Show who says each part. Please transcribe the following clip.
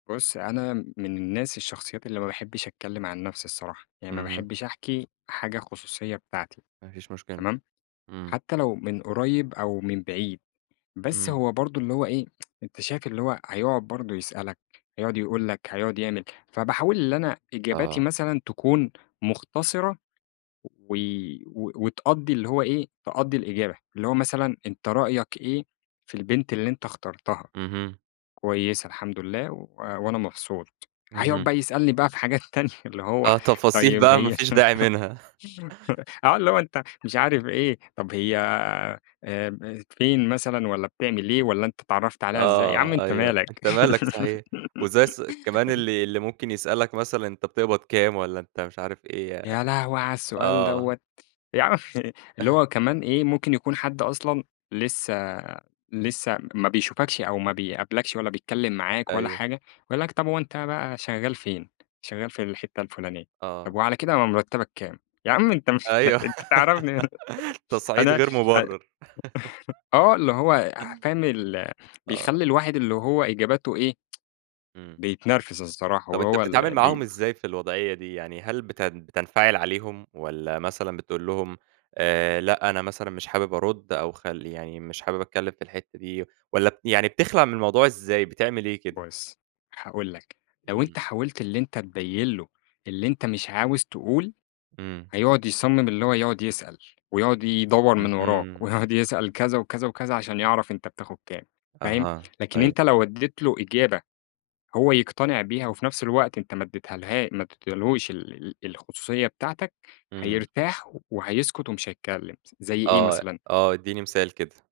Speaker 1: بُص أنا من الناس الشخصيات اللي ما باحبش أتكلّم عن نفْسي الصراحة، يعني ما
Speaker 2: اهم.
Speaker 1: باحبش أحكي حاجة خصوصية بتاعتي
Speaker 2: ما فيش مشكلة.
Speaker 1: تمام؟
Speaker 2: امم.
Speaker 1: حتى لو من قريب أو من بعيد، بس
Speaker 2: امم.
Speaker 1: هو برضه اللي هو إيه أنت شايف اللي هو هيقعد برضه يسألك هيقعد يقول لك، هيقعد يعمل، فباحاول اللي أنا إجابتي
Speaker 2: آه.
Speaker 1: مثلًا تكون مختصِرة و و وتقضّي اللي هو إيه تقضّي الإجابة، اللي هو مثلًا أنت رأيك إيه في البنت اللي أنت اخترتها؟
Speaker 2: اهم.
Speaker 1: كويسة الحمد لله و وأنا مبسوط، هيقعد
Speaker 2: اهم.
Speaker 1: بقى يسألني بقى في حاجات تانية اللي هو
Speaker 2: آه تفاصيل
Speaker 1: طيّب
Speaker 2: بقى ما
Speaker 1: هي
Speaker 2: فيش داعي منها.
Speaker 1: آه اللي هو أنت مش عارف إيه، طَب هي آمم فين مثلًا؟ والّا بتعمل إيه؟ والّا أنت اتعرفت عليها إزاي؟ يا عم
Speaker 2: آه
Speaker 1: أنت
Speaker 2: أيوه،
Speaker 1: مالَك!
Speaker 2: أنت مالك صحيح؟ وإزاي ص كمان
Speaker 1: [unintelligible]
Speaker 2: اللي اللي ممكن يسألك مثلًا أنت بتقبض كام؟ والّا أنت مش عارف إيه ي
Speaker 1: يا لهوي على السؤال
Speaker 2: آه.
Speaker 1: دوّة! يا عمّي! اللي هو كمان إيه؟ ممكن يكون حد أصلًا لسه لسه ما بيشوفكش أو ما بيقابلكش، ولا بيتكلّم معاك ولا
Speaker 2: أيوه.
Speaker 1: حاجة يقول لك: "طَب هو أنت بقى شغال فين؟" شغال في الحِتّة الفُلانية، طَب
Speaker 2: آه.
Speaker 1: وعلى كده م مرتّبك كام؟ يا عم أنت مالَك،
Speaker 2: أيوه
Speaker 1: أنت تعرفني!
Speaker 2: تصعيد
Speaker 1: أنا
Speaker 2: غير
Speaker 1: أ
Speaker 2: مبرر.
Speaker 1: آه اللي هو يع فاهم
Speaker 2: [unintelligible]
Speaker 1: ال
Speaker 2: آه.
Speaker 1: بيخلّي الواحد اللي هو إجاباته إيه
Speaker 2: امم.
Speaker 1: بيتنرفز الصراحة
Speaker 2: طَب أنت
Speaker 1: وهو
Speaker 2: بتتعامل
Speaker 1: اللي بي
Speaker 2: معاهم إزاي في الوضعية دي؟ يعني هل بتن بتنفعل عليهم؟ والّا مثلًا بتقول لهم آآ لأ أنا مثلًا مش حابب أرد، أو خل يعني مش حابب أتكلّم في الحِتّة دي؟ والّا ب يعني بتخلع من الموضوع إزاي؟ بتعمل إيه كده؟
Speaker 1: بُص هاقول لك، لو أنت
Speaker 2: امم.
Speaker 1: حاولت اللي أنت تبين له اللي أنت مش عاوز تقول،
Speaker 2: امم.
Speaker 1: هيقعد يصمّم اللي هو يقعد يسأل، ويقعد يدوّر من وَرَاك،
Speaker 2: اهم.
Speaker 1: ويقعد يسأل كذا وكذا وكذا عشان يعرف أنت بتاخد كام فاهم؟
Speaker 2: أها،
Speaker 1: لكن أنت
Speaker 2: أيوه.
Speaker 1: لو اديت له إجابة هو يقتنع بيها وفي نفْس الوقت أنت ما اديتهالها ما اديتهالهوش ال ال الخصوصية بتاعتك
Speaker 2: امم.
Speaker 1: هيرتاح و وهيسكت ومش هيتكلّم س زي إيه
Speaker 2: آه،
Speaker 1: مثلًا
Speaker 2: آه إدّيني مثال كده.